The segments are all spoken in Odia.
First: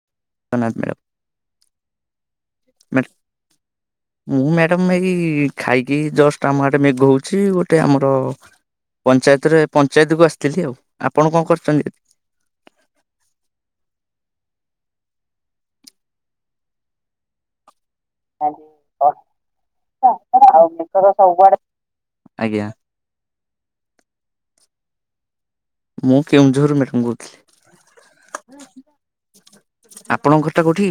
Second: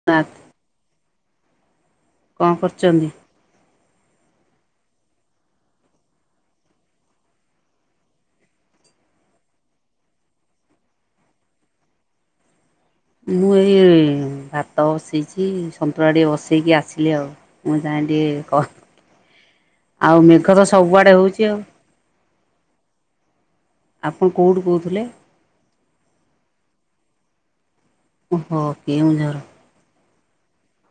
[unintelligible] ପ୍ରଣାତ ମ୍ୟାମ୍। କଁ କରୁଛନ୍ତି? ମୁଁ ମ୍ୟାଡାମ ଏଇ ଖାଇକି ଜଷ୍ଟ ଆମ ଆଡେ ମେଘ ହଉଛି ଗୋଟେ ଆମର ପଞ୍ଚାୟତରେ ପଞ୍ଚାୟତକୁ ଆସିଥିଲି ଆଉ, ଆପଣ କଣ କରୁଛନ୍ତି? ମୁଁ ଏଇ ଭାତ ବସେଇଛି ସନ୍ତୁଳା ଟିକେ ବସେଇକି ଆସିଲି ଆଉ। ମୁଁ ଯାଏଁ ଟିକେ କ ଆଉ ମେଘ ତ ସବୁଆଡେ ହଉଚି ଆଉ। ଆଜ୍ଞା ଆପଣ କଉଠୁ କହୁଥିଲେ? ମୁଁ କେଉଁଝର ମ୍ୟାଡ଼ାମ କହୁଥିଲି। ଅହ କେଉଁ ଝର। ଆପଣଙ୍କ ଘରଟା କୋଉଠି?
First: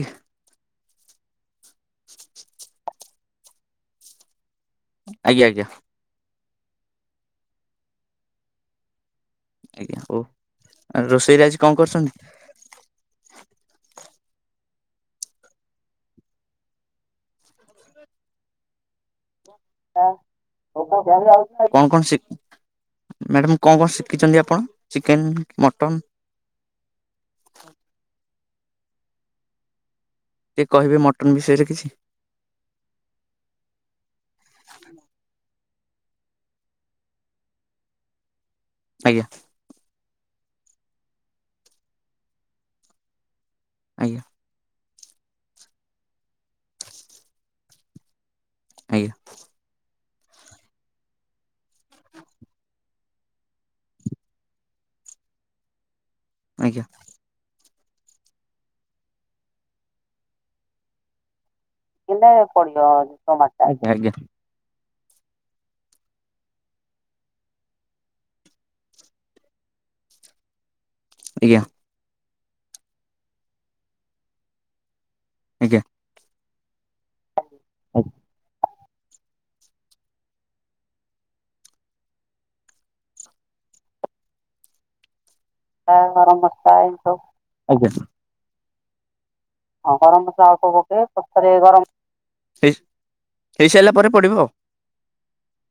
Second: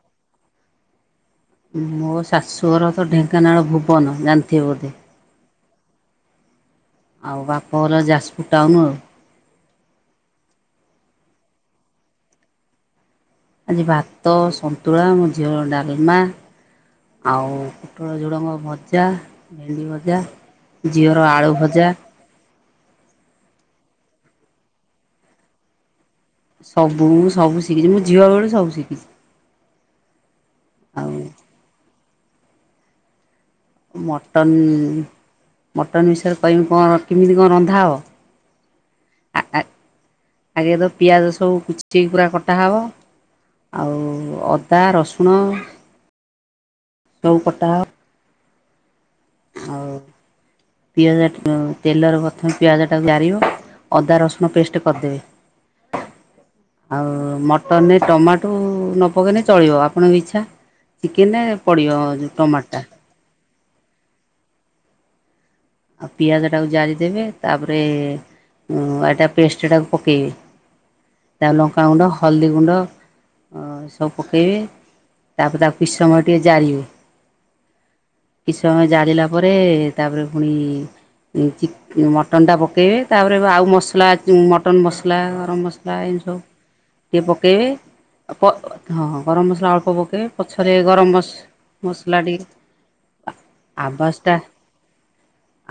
ମୋ ଶାଶୁଘର ତ ଢେଙ୍କାନାଳ ଭୁବନ ଜାଣିଥିବ ବୋଧେ। ଆଜ୍ଞା ଆଜ୍ଞା। ଆଉ ବାପ ଘର ଯାଯପୁର ଟାଉନୁ ଆଉ। ଆଜ୍ଞା ହଉ ରୋଷେଇରେ ଆଜି କଁ କରଛନ୍ତି? ଆଜି ଭାତ ସନ୍ତୁଳା ମୋ ଝିଅର ଡାଲମା। ଆଉ ପୋଟଳଝୁଡ଼ଙ୍ଗ ଭଜା ଭେଣ୍ଡି ଭଜା ଝିଅର ଆଳୁ କଣ ଭଜା। କଣ ଶି ମ୍ୟାଡ଼ାମ କଣ କଣ ଶିଖିଛନ୍ତି ଆପଣ ଚିକେନ୍ ମଟନ୍? ସବୁ ମୁଁ ସବୁ ଶିଖିଛି ମୁଁ ଝିଅ ବେଳୁ ସବୁ ଶିଖିଛି। ଟିକଏ କହିବେ ଆଉ ମଟନ୍ ବିଷୟରେ କିଛି? ମଟନ୍ ମଟନ୍ ବିଷୟରେ କହିବି କଣ କେମିତି କଣ ରନ୍ଧା ହବ? ଆଜ୍ଞା। ଆ ଆଗେ ତ ପିଆଜ ସବୁ କିୁଚି ପୁରା କଟାହବ। ଆଜ୍ଞା ଆଉ ଅଦା ରସୁଣ ସବୁ ବଟା ହ ଆଜ୍ଞା। ଆଉ ପିଆଜ ତେଲର ପ୍ରଥମେ ପିଆଜ ଟାକୁ ଜାରିବ। ଅଦା ରସୁଣ ପେଷ୍ଟ କରିଦେବେ, ଆଜ୍ଞା ଆଉ ମ ଟନ ରେ ଟମାଟୋ ନ ପକାଇଲେ ଚଳିବ ଆପଣଙ୍କ ଇଚ୍ଛା ଚିକେନରେ ପଡ଼ିବ ଯେଉଁ ହେଲେ ଟମାଟୋଟା ପଡିବ ଟମାଟ ଟା ଆଗେ, ଆଜ୍ଞା। ଆଉ ପିଆଜଟାକୁ ଜାରିଦେବେ ତାପରେ ଏଟା ପେଷ୍ଟଟାକୁ ପକେଇବେ। ତା ଆଜ୍ଞା ଲଙ୍କାଗୁଣ୍ଡ ହଳଦୀ ଗୁଣ୍ଡ ସବୁ ପକେଇବେ। ତାପରେ ତାକୁ କିଛି ସମୟ ଟିକେ ଜାରିବେ। ଆଉ କିଛି ସମୟ ଜାରିଲା ପରେ ତାପରେ ପୁଣି ଚି ମଟନ୍ଟା ପକେଇବେ ତାପରେ ଆଉ ମସଲା ମଟନ୍ ମସଲା ଗରମ ମସଲା ଲା ଏନ୍ତି ସବୁ ଟିକେ ପକେଇବେ, ଆଜ୍ଞା ଆଜ୍ଞା ଆ ପ ହଁ ହଁ ଗରମ ମସଲା ଅଳ୍ପ ପକେଇବ, ପଛରେ ଗରମ ମସ ମସଲାଟି ହେଇ ହେଇସାରିଲା ପରେ ପଡିବ ଆ-ଆବାସଟା ଆଉ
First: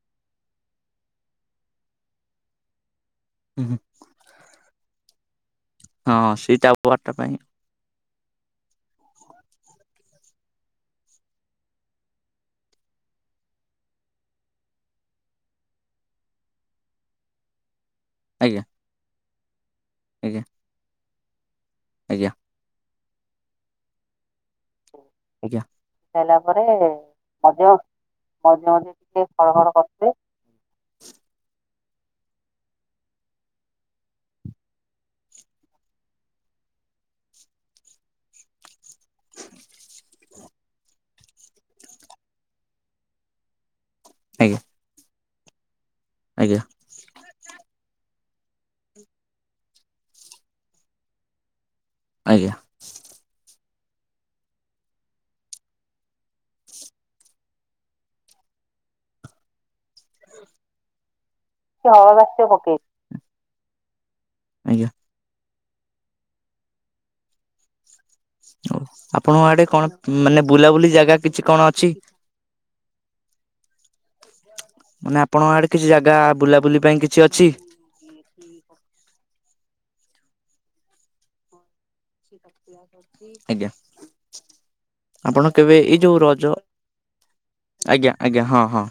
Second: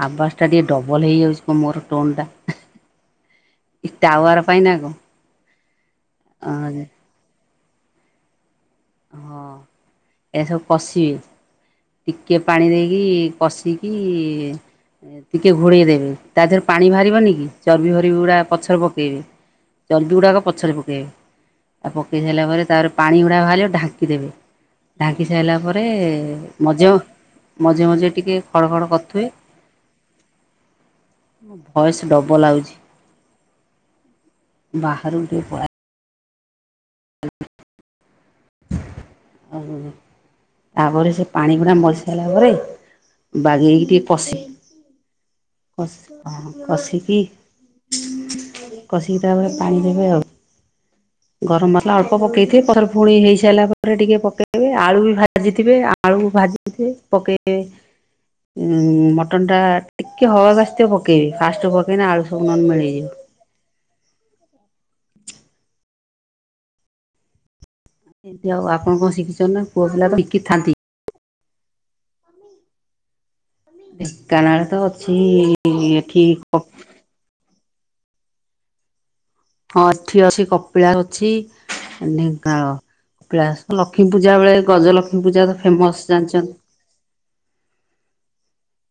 ଆବାଜ ଟା ଟିକେ ଡବଲ ହେଇଯାଉଚି କ ମୋର ଟୋନ୍ ଟା। ଏ ଟାୱର ପାଇଁ ନା କଁ? ହଁ ସେଇ ଟାବାରଟା ପାଇଁ। ହଁ ଏସବୁ ପସିଏ। ଟିକେ ପାଣି ଦେଇକି କଷିକି ଟିକେ ଘୋଡ଼େଇ ଦେବେ ତା ଦେହରେ ପାଣି ବାହାରିବନି କି। ଚର୍ବି ଫରବି ଗୁଡ଼ାକ ଆଜ୍ଞା ପଛରେ ପକେଇବେ ଚର୍ବି ଆଜ୍ଞା ଗୁଡ଼ାକ ପଛରେ ପକେଇବେ। ଆ ପକେଇ ଆଜ୍ଞା ସାଇଲା ପରେ ତାରେ ପାଣି ଗୁଡ଼ା ବାହାରିବ ଢାଙ୍କି ଦେବେ। ଢାଙ୍କି ସାଇଲା ଆଜ୍ଞା। ପରେ ହେଲା ପରେ ମଜ୍ ମଝିରେ ମଝେ ମଝେ ଟିକେ ମଝିରେ ଖଡ଼ ଖଡ଼ ମଝିରେ ଟିକେ କରୁଥୁଏ। ହଳ ହଳ କରିଥିଲେ। ଭଏସ ଡବଲ ଆଉଚି। ବାହାରକୁ ଟିକେ ପଳାଏ। [unintelligible] ଉଁ ହୁଁ ହୁଁ। ତାପରେ ସେ ପାଣି ପୁଣା ମରି ସାରିଲା ପରେ ବାଗେଇକି ଟିକେ କସି ଆଜ୍ଞା କସ୍ ହଁ ଆଜ୍ଞା କସି କି କଷିକି ତା ପରେ ପାଣି ଦେବେ ଆଉ। ଗରମ୍ ମସଲା ଅଳ୍ପ ଆଜ୍ଞା ପକେଇଥିବ ପଛରେ ପୁଣି ହେଇସାଇଲା ପରେ ଟିକେ ପକେଇବେ ଆଳୁ ବି ଭାଜିଥିବେ ଆଳୁ ଭାଜିଥିବେ ପକେଇବେ। ମଟନ୍ ଟା ଟିକିେ ହବାକୁ ଅସ୍ତିବ ପକେଇବେ। ଫାଷ୍ଟ ରୁ ପକେଇନା ଆଳୁ ସବୁ ନ ଆଜ୍ଞା ମିଳେଇଯିବ। ଆଜ୍ଞା। ଏମିତି ଆଉ ଅଉ ଆପଣ କଣ ଆପଣଙ୍କ ଶିଖିଛନ୍ତି ନା ଆଡେ ପୁଅ ପିଲା ତ କଣ ମାନେ ଶିଖିଥାନ୍ତି। ବୁଲାବୁଲି ଜାଗା କିଛି କଣ ଅଛି? ଢେଙ୍କାନାଳ ତ ଅଛି ମାନେ ଆପଣଙ୍କ ଆଡେ କିଛି ଜାଗା ଏଠି ହଁ ବୁଲାବୁଲି ପାଇଁ କିଛି ଅଛି? ହଁ ଏଠି ଅଛି କପିଳା ଅଛି। ଢେଙ୍କାଳ ଆଜ୍ଞା ଅପିଳାସ ଲକ୍ଷ୍ମୀ ପୂଜା ବେଳେ ଗଜ ଲକ୍ଷ୍ମୀ ଆପଣ ପୂଜା ତ କେବେ ଏଇ ଫେମସ୍ ଯୋଉ ରଜ ଜାଣିଚନ୍ ଆଜ୍ଞା ଆଜ୍ଞା ହଁ ହଁ।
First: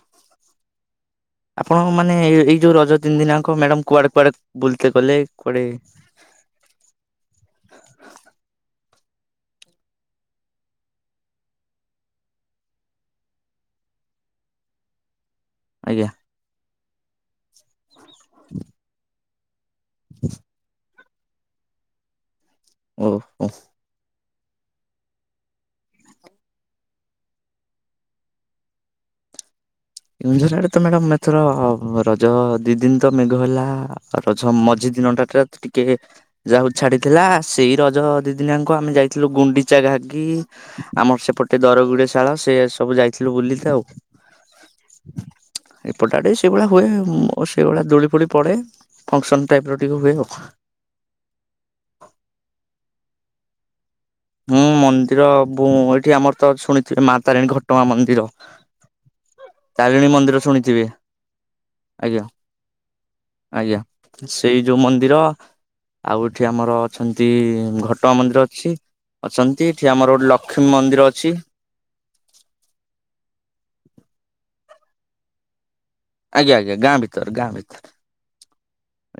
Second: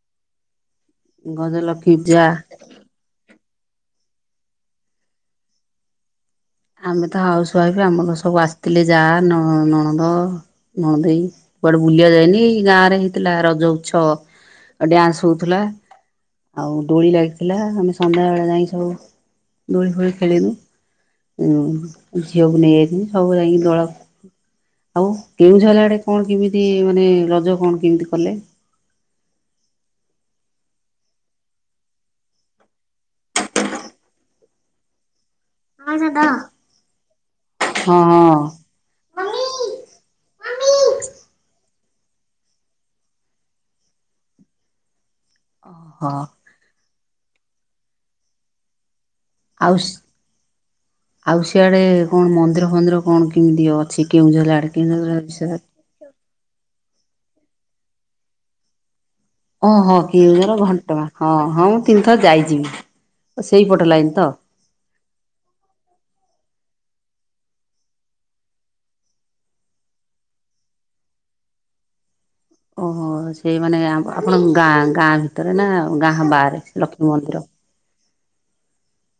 ଆପଣଙ୍କ ଗଜଲକ୍ଷ୍ମୀ ମାନେ ପୂଜା ଏଇ ଯୋଉ ରଜ ତିନି ଦିନାଙ୍କ ମ୍ୟାଡାମ୍ କୁଆଡେ କୁଆଡେ ବୁଲତେ ଗଲେ କୁଆଡେ ଆମେ ତ ହାଉସ ୱାଇଫ୍ ଆମର ସବୁ ଆସିଥିଲେ ଯା ନ ନଣନ୍ଦ ନଣଦେଇ କୁଆଡେ ବୁଲିବା ଯାଇନି ଏଇ ଗାଁ ରେ ହେଇଥିଲା ରଜ ଉଛବ ଆ ଡ୍ୟାନ୍ସ୍ ହଉଥିଲା। ଆଜ୍ଞା ଆଉ ଦୋଳି ଲାଗିଥିଲା ଆମେ ସନ୍ଧ୍ୟା ବଳେ ଯାଇଁ ସବୁ ଦୋଳି ଫୋଳି ଖେଳିନୁ। ଉଁ ଝିଅକୁ ନେଇ ଓ ଯାଇଥିନି। ସବୁ ଓ ଯାଇକି ଦୋଳ ଆଉ କେଉଁଝର୍ ଆଡେ କଣ କିମିତି ମାନେ ରଜ କଣ କିମିତି କଲେ? କେଉଁଝର୍ ଆଡେ ତ ମ୍ୟାଡ଼ାାମ ଏଥର ରଜ ଦି ଦିନ ତ ମେଘ ହେଲା ରଜ ମଝି ଦିନଟା ଟ୍ରା ଟିକେ ହଁ ଯାହଉ ଛାଡିଥିଲା ସେଇ ରଜ ଦିଦିନିଆଙ୍କ କୁ ଆମେ ଯାଇଥିଲୁ ଗୁଣ୍ଡିଚା ଘାଗି ଆମର ସେପଟେ ଦରଗୁଡିଏ ଶାଳ ସେ ସବୁ ଯାଇଥିଲୁ ବୁଲିତେ ଆଉ। ଓହୋ ଏପଟାଡେ ସେଇଭଳିଆ ହୁଏ ଓ ସେଇଭଳିଆ ଦୋଳି ଫୋଳି ପଡେ। ଫଙ୍କ୍ସନ ଟାଇପ୍ ଆଉ ର ଟିକେ ହୁଏ ଆଉ। ଆଉ ସିଆଡେ କଣ ମନ୍ଦିର ଫନ୍ଦିର କଣ କିମିତି ଅ ହୁଁ, ମନ୍ଦିର ବୁଁ ଏଠି ଆମର ତ ଶୁଣିଥିବେ ମା ତାରିଣୀ ଘଟଗାଁ ମନ୍ଦିର। ଓହୋ ତାରିଣୀ ମନ୍ଦିର କେଉଁଜର ଶୁଣିଥିବେ ଘଟଗାଁ ହଁ ହଁ ମୁଁ ତିନିଥର ଆଜ୍ଞା ଯାଇଚି ଆଜ୍ଞା ସେଇପଟ ଲାଇନ୍ ତ। ସେଇ ଯୋଉ ମନ୍ଦିର, ଆଉ ଏଠି ଆମର ଅଛନ୍ତି ଘଟଗାଁ ମନ୍ଦିର ଅଛି। ଅଛନ୍ତି। ଏଠି ଆମର ଗୋଟେ ଲକ୍ଷ୍ମୀ ମନ୍ଦିର ଅଛି। ଓହୋ, ସେ ମାନେ ଆପଣଙ୍କ ଗାଁ ଗାଁ ଭିତରେ ନା ଗାଁ ବାହାରେ ଲକ୍ଷ୍ମୀ ମନ୍ଦିର?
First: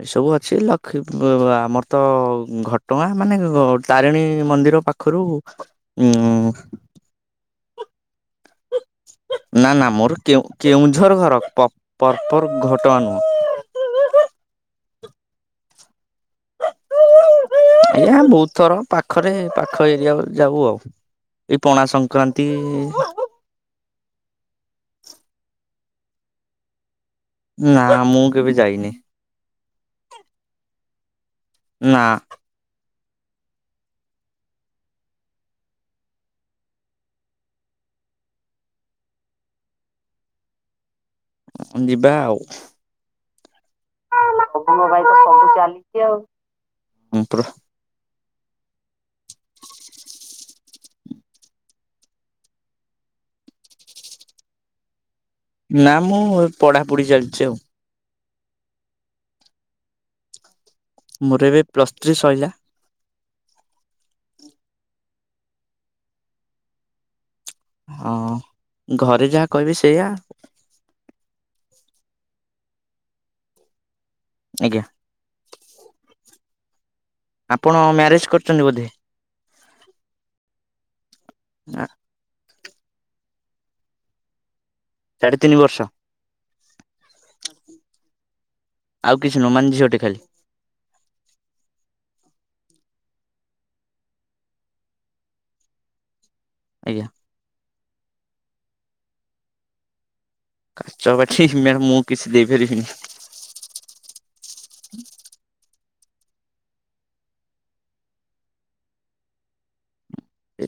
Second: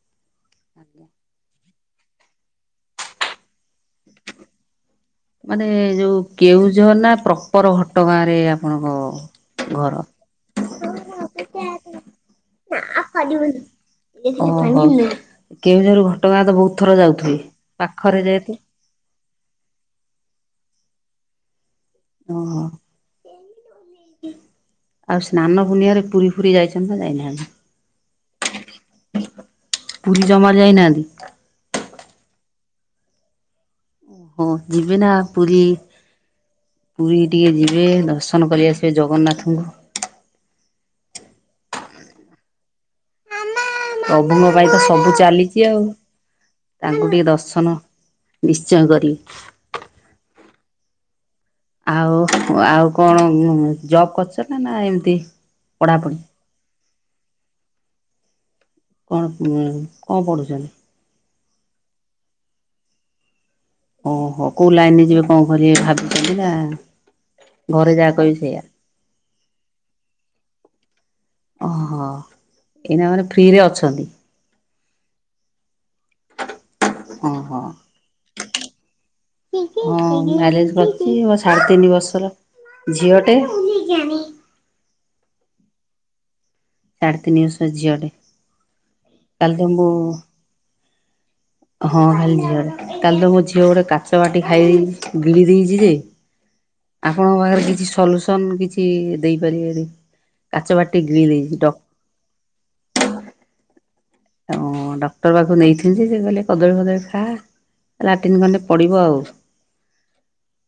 ଏଇସବୁ ଅଛି ଲକ୍ଷ୍ମୀ ବ ବ ଆମର ତ ଘଟଗାଁ ମାନେ ତାରିଣୀ ମନ୍ଦିର ପାଖ ମାନେ ଯୋଉ କେଉଝର ନା ପ୍ରପର ଘଟଗାଁ ରେ ଆପଣଙ୍କ ନା ନା ଘର। ମୋର କେଁ କେଉଁଝର ଘର ପର୍ପର୍ ଘଟଗାଁ ନୁହଁ। ଓହୋ କେଉଁଝର ଘଟଗାଁ ତ ବହୁତ ଥର ଯାଉଥିବେ। ପାଖରେ ଏଇଆ ଯେହେତୁ ବହୁତ ଥର ପାଖରେ ପାଖ ଏରିଆ ବୋଲି ଯାଉ ଆଉ। ଏଇ ପଣାଶଙ୍କ ହଁ। ଆଉ ସ୍ନାନ ପୂର୍ଣ୍ଣିମାରେ ପୁରୀ ଫୁରୀ ଯାଇଚନ୍ତି ନା ଯାଇନାହାନ୍ତି? ନା ମୁଁ କେବେ ଯାଇନି। ପୁରୀ ଜମାରୁ ଯାଇନାହାନ୍ତି। ନା। ହଁ ଯିବେ ନା ପୁରୀ। ପୁରୀ ଟିକେ ଯିବେ। ଦର୍ଶନ କରି ଆସିବେ ଜଗନ୍ନାଥଙ୍କୁ। ଜିିବା ଆଉ। ପ୍ରଭୁଙ୍କ ପାଇଁ ତ ସବୁ ଚାଲିଚି ଆଉ। ତାଙ୍କୁ ହଁ ଟିକେ ପ୍ର ଦର୍ଶନ ନିଶ୍ଚୟ କରିବି। ଆଉ ଆଉ କଣ ଜବ କରଚ ନା ନା ଏମତି ନା ମୁଁ ପଢାପଢି ଚାଲିଚି ଆଉ। କଣ, କଣ ପଢ଼ୁଚନ୍ତି? ମୋର ଏବେ ପ୍ଲସ୍ ଥ୍ରୀ ସଇଲା। ଓହୋ, କୋଉ ଲାଇନରେ ଯିବେ ନା କଣ କରିବେ ଭାବିଚନ୍ତି ନା ଘରେ ହଁ ଯାହା କହିବେ ସେଇଆ। ଘରେ ଯାହା କହିବେ ସେଇଆ। ଓହୋ ଏଇନା ମାନେ ଫ୍ରିରେ ଅଛନ୍ତି। ଆଜ୍ଞା। ଓହୋ। ଆପଣ ମ୍ୟାରେଜ୍ କରିଚନ୍ତି ବୋଧେ? ହଁ ମ୍ୟାରେଜ କରିଚି ମୋ ସାଢେ ତିନି ବର୍ଷର ଝିଅ ଟେ। ସାଢ଼େ ତିନି ବର୍ଷ? ସାଢେ ତିନି ବର୍ଷ ର ଝିଅ ଟେ। ଆଉ କିଛି କା ନୁହଁ ତ ମାନେ ମୁଁ ଝିଅଟେ ଖାଲି ହଁ ଖାଲି ଝିଅ, କାଲି ତ ମୋ ଝିଅ ଗୋଟେ କାଚ ବାଟି ଖାଇ ଗିଳି ଦେଇଚି ଯେ ଆଜ୍ଞା। ଆପଣଙ୍କ ପାଖରେ କିଛି ସଲୁସନ କିଛି ଦେଇପାରିବେ କାଚ ବାଟି ଗିଳି ଦେଇଚି ଡ କିଛି ଦେଇପାରିବିନି। ହ ଡକ୍ଟର ପାଖକୁ ନେଇଥିନି ଯେ ସେ କହିଲେ କଦଳୀ ଫଦଳୀ ଖା ଲାଟିନ୍ ଗନେ ପଡିବ ଆଉ।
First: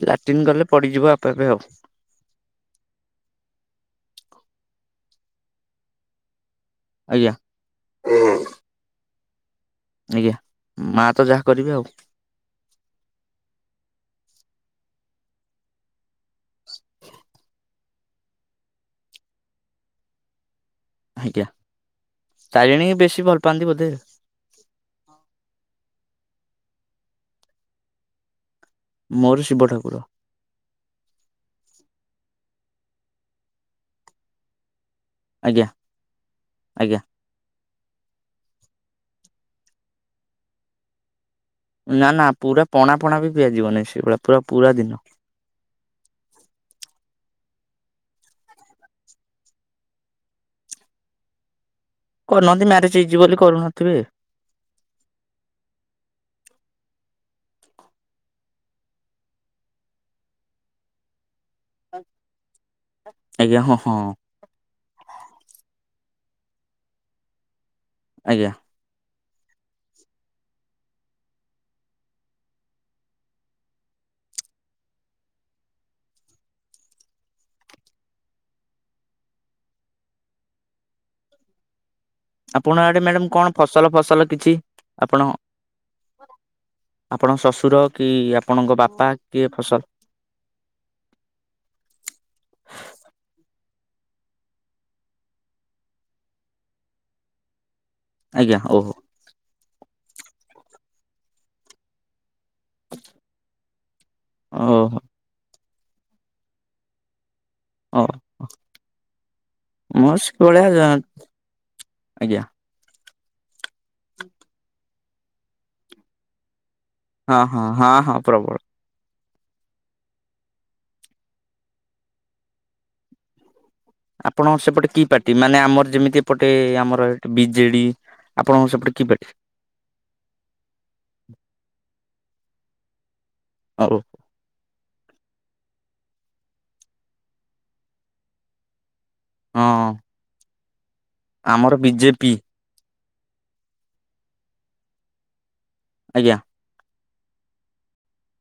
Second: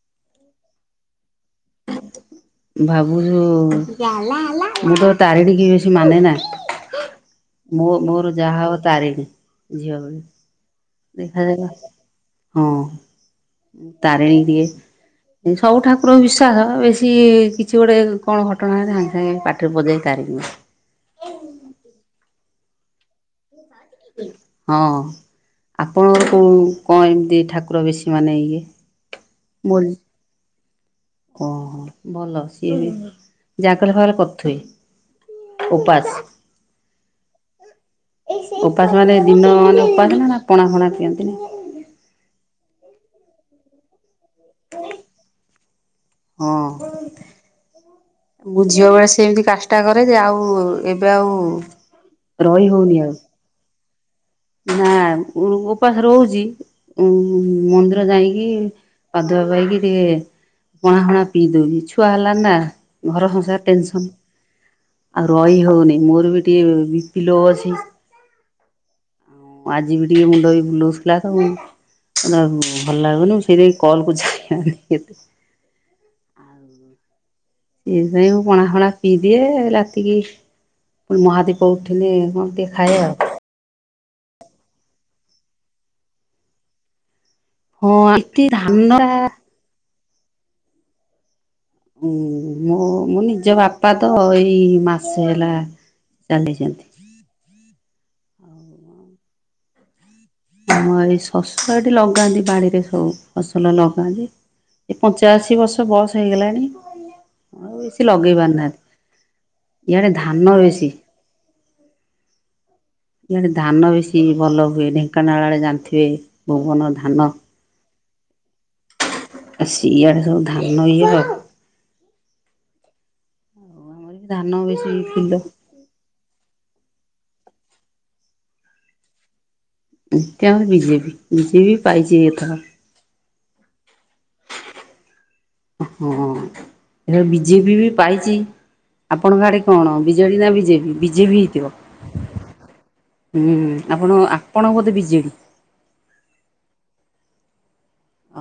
ଲାଟିନ୍ ଗଲେ ପଡିଯିବ ଆପେ ଆପେ ଆଉ। ଭାବୁଚୁ, ମୁଁ ତ ତାରିଣୀ କି ବେଶୀ ମାନେ ନା। ଆଜ୍ଞା ମୁଁ ମୋର ଯାହା ହବ ତାରିଣୀ। ଝିଅ ବେଳୁ ଆଜ୍ଞା। ମା ତ ଯାହା କରିବେ ଆଉ [inaudible] ହଁ ତାରିଣୀ ଦିଏ ସବୁ ଠାକୁରଙ୍କୁ ବିଷ ତାର ବେଶୀ କିଛି ଗୋଟେ କଣ ଘଟଣା ହେଲେ ସାଙ୍ଗେ ସାଙ୍ଗେ ପାଟିରେ ପଶିଯାଏ ତାରିଣୀ ମା। ଆଜ୍ଞା, ତାରିଣୀଙ୍କୁ ବେଶୀ ଭଲ ପାଆନ୍ତି ବଧେ? ହଁ ଆପଣ କ କଣ ଏମିତି ଠାକୁର ବେଶୀ ମାନେ ଇଏ? ମୋର ଶିବ ଠାକୁର। ଓହୋ ଭଲ ସିଏ ବି ଜା [unintelligible] ପଥେ ଆଜ୍ଞା ଉପାସ ଆଜ୍ଞା ଉପାସ ମାନେ ଦିନ ମାନେ ଉପାସ ନା ପଣା ଫଣା ପିଅନ୍ତି ନା? ନା ନା ପୁରା ପଣା ଫଣା ବି ପିଆଯିବ ନାହିଁ ସେଇଭଳିଆ ପୁରା, ପୁରା ଦିନ। ହଁ। ମୁଁ ଝିଅ ବେଳେ ସେମିତି କାଷ୍ଟା କରେ ଯେ ଆଉ ଏବେ ଆଉ ରହି କରୁନାହାନ୍ତି, ହଉନି ମ୍ୟାରେଜ ଆଉ ହେଇଯିବ ବୋଲି କରୁନଥିବେ। ନା ଉପାସ ରହୁଚି ଉ ମନ୍ଦିର ଯାଇକି, ପାଦୁଆ ପାଇକି ଟିକେ ପଣା ହଣା ପିଇ ଦଉଛିି, ଛୁଆ ହେଲା ନା! ଘର ଆଜ୍ଞା ସଂସାର ହଁ ହଁ ଟେନସନ। ଆଉ ରହି ହଉନି, ମୋର ବି ଟିକେ ବିପି ଲୋ ଅଛି। ଆଜ୍ଞା। ଆଜିିବି ଟିକେ ମୁଣ୍ଡ ବି ବୁଲଉଥିଲା ତ ଆଉ ଭଲ ଲାଗୁନି, ସେଇଥିପାଇଁ କଲ୍ କୁ [unintelligible] ଏତେ। ଆଉ ସେଇଥିପାଇଁ ମୁଁ ପଣା ହଣା ପିଇଦିଏ ରାତିକି ମହାଦୀପ ଉଠିଲେ କଣ ଟିକେ ଆପଣ ଖାଏ ଆଡେ ଆଉ ମ୍ୟାଡମ୍ କଣ ଫସଲ ଫସଲ କିଛି? ଆପଣ, ଆପଣ ଶଶୁ ଶଶୁର ହଁ କି ଏଠି ଆପଣଙ୍କ ଧାନ ବାପା କିଏ ଫସଲ ଉ ମୋ, ମୋ ନିଜ ବାପା ତ ଏଇ ମାସେ ହେଲା ଚାଲିଯାଇଛନ୍ତି। ଆଜ୍ଞା, ଓ ହୋ। ଆମ ଏଇ ଶଶୁର ଏଠି ଲଗାନ୍ତି ବାଡିରେ ସବୁ, ଫସଲ ଲଗାନ୍ତି। ଏ ଓହୋ ପଞ୍ଚାଅଶୀ ବର୍ଷ ବୟସ ହେଇଗଲାଣି ଆଉ ଓ ବେଶୀ ଲଗେଇ ପାରୁନାହାନ୍ତି, ଇଆଡେ ମୁଁ ଧାନ ସେଭଳିଆ ବେଶୀ। ଆଜ୍ଞା। ଇଆଡେ ଧାନ ବେଶୀ ଭଲ ହୁଏ, ଢେଙ୍କାନାଳ ଆଡେ ଜାଣିଥିବେ, ଭୁବନ ଧାନ ହଁ ହଁ ହଁ ପ୍ରବଳ। ସିଆଡେ ସବୁ ଧାନ ଇଏ ହଏ ଆମର ବି ଧାନ ଆପଣ ବେଶୀ ସେପଟେ କି ବିଲ ପାର୍ଟି? ମାନେ ଆମର ଯେମିତି ଏପଟେ ଆମର ଏଠି ବିଜେଡି, ଆପଣଙ୍କ ସେପଟେ କି ପାଟି? ଏଠି ଆମର ବିଜେପି, ବିିଜେପି ପାଇଚି ବି ଏଥର। ହଉ। ହଁ, ଏ ବିଜେପି ବି ପାଇଚି, ଆପଣଙ୍କ ଆଡେ ହଁ କଣ? ବିଜେଡି ନା ବିଜେପି? ବିଜେପି ଆମର ହେଇଥିବ। ବିଜେପି ହୁଁ, ଆପଣ ଆପଣ ବୋଧେ ବିଜେଡି? ଆଜ୍ଞା।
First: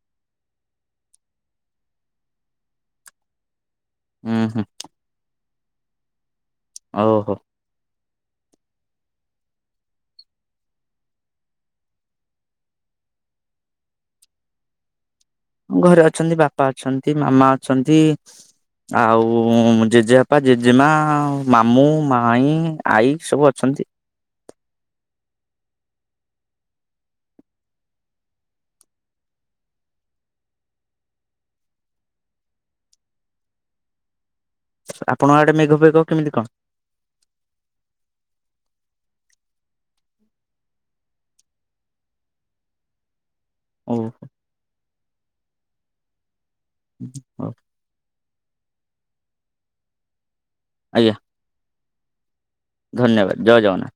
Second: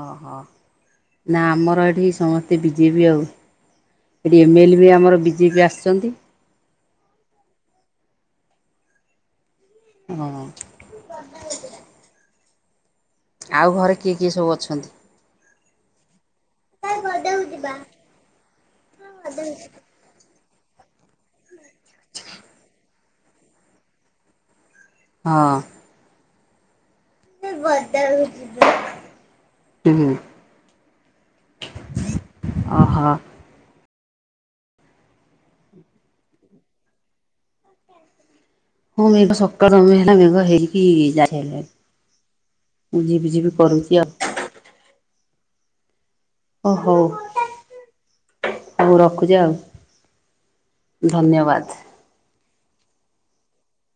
ଅହ, ନା ଆମର ଏଠି ସମସ୍ତେ ବିଜେପି ଆଉ। ହୁଁ ଏଠି ହୁଁ ଏମ୍ଏଲ୍ ବି ଆମର ବିଜେପି ଆସିଛନ୍ତି। ଓହୋ। ହଁ। ଆଉ ଘରେ କିଏ କିଏ ସବୁ ଅଛନ୍ତି? ଘରେ ଅଛନ୍ତି ବାପା ଅଛନ୍ତି, ଗଦାକୁ ମାମା ଯିବା ଅଛନ୍ତି ଗଦାକୁ ଯିବା। ଆଉ ଜେଜେବାପା, ଜେଜେମା, ମାମୁଁ, ମାଇଁ, ଆଈ ସବୁ ଅଛନ୍ତି। ହଁ। ହୁଁ। ଓ ହୋ। ଆପଣଙ୍କ ଆଡେ ମେଘ ଫେଘ କେମିତି କଣ? ହଁ ମେଘ ସତର ଦିନ ମେଘ ହେଇକି [unintelligible] ମୁଁ ଯିବି ଯିବି ଓ କରୁଛି ଆଉ। ଓ ହଉ ହଉ ହଉ ରଖୁଛି ଆଉ। ଆଜ୍ଞା ଧନ୍ୟବାଦ। ଧନ୍ୟବାଦ ଜୟ ଜଗନ୍ନାଥ।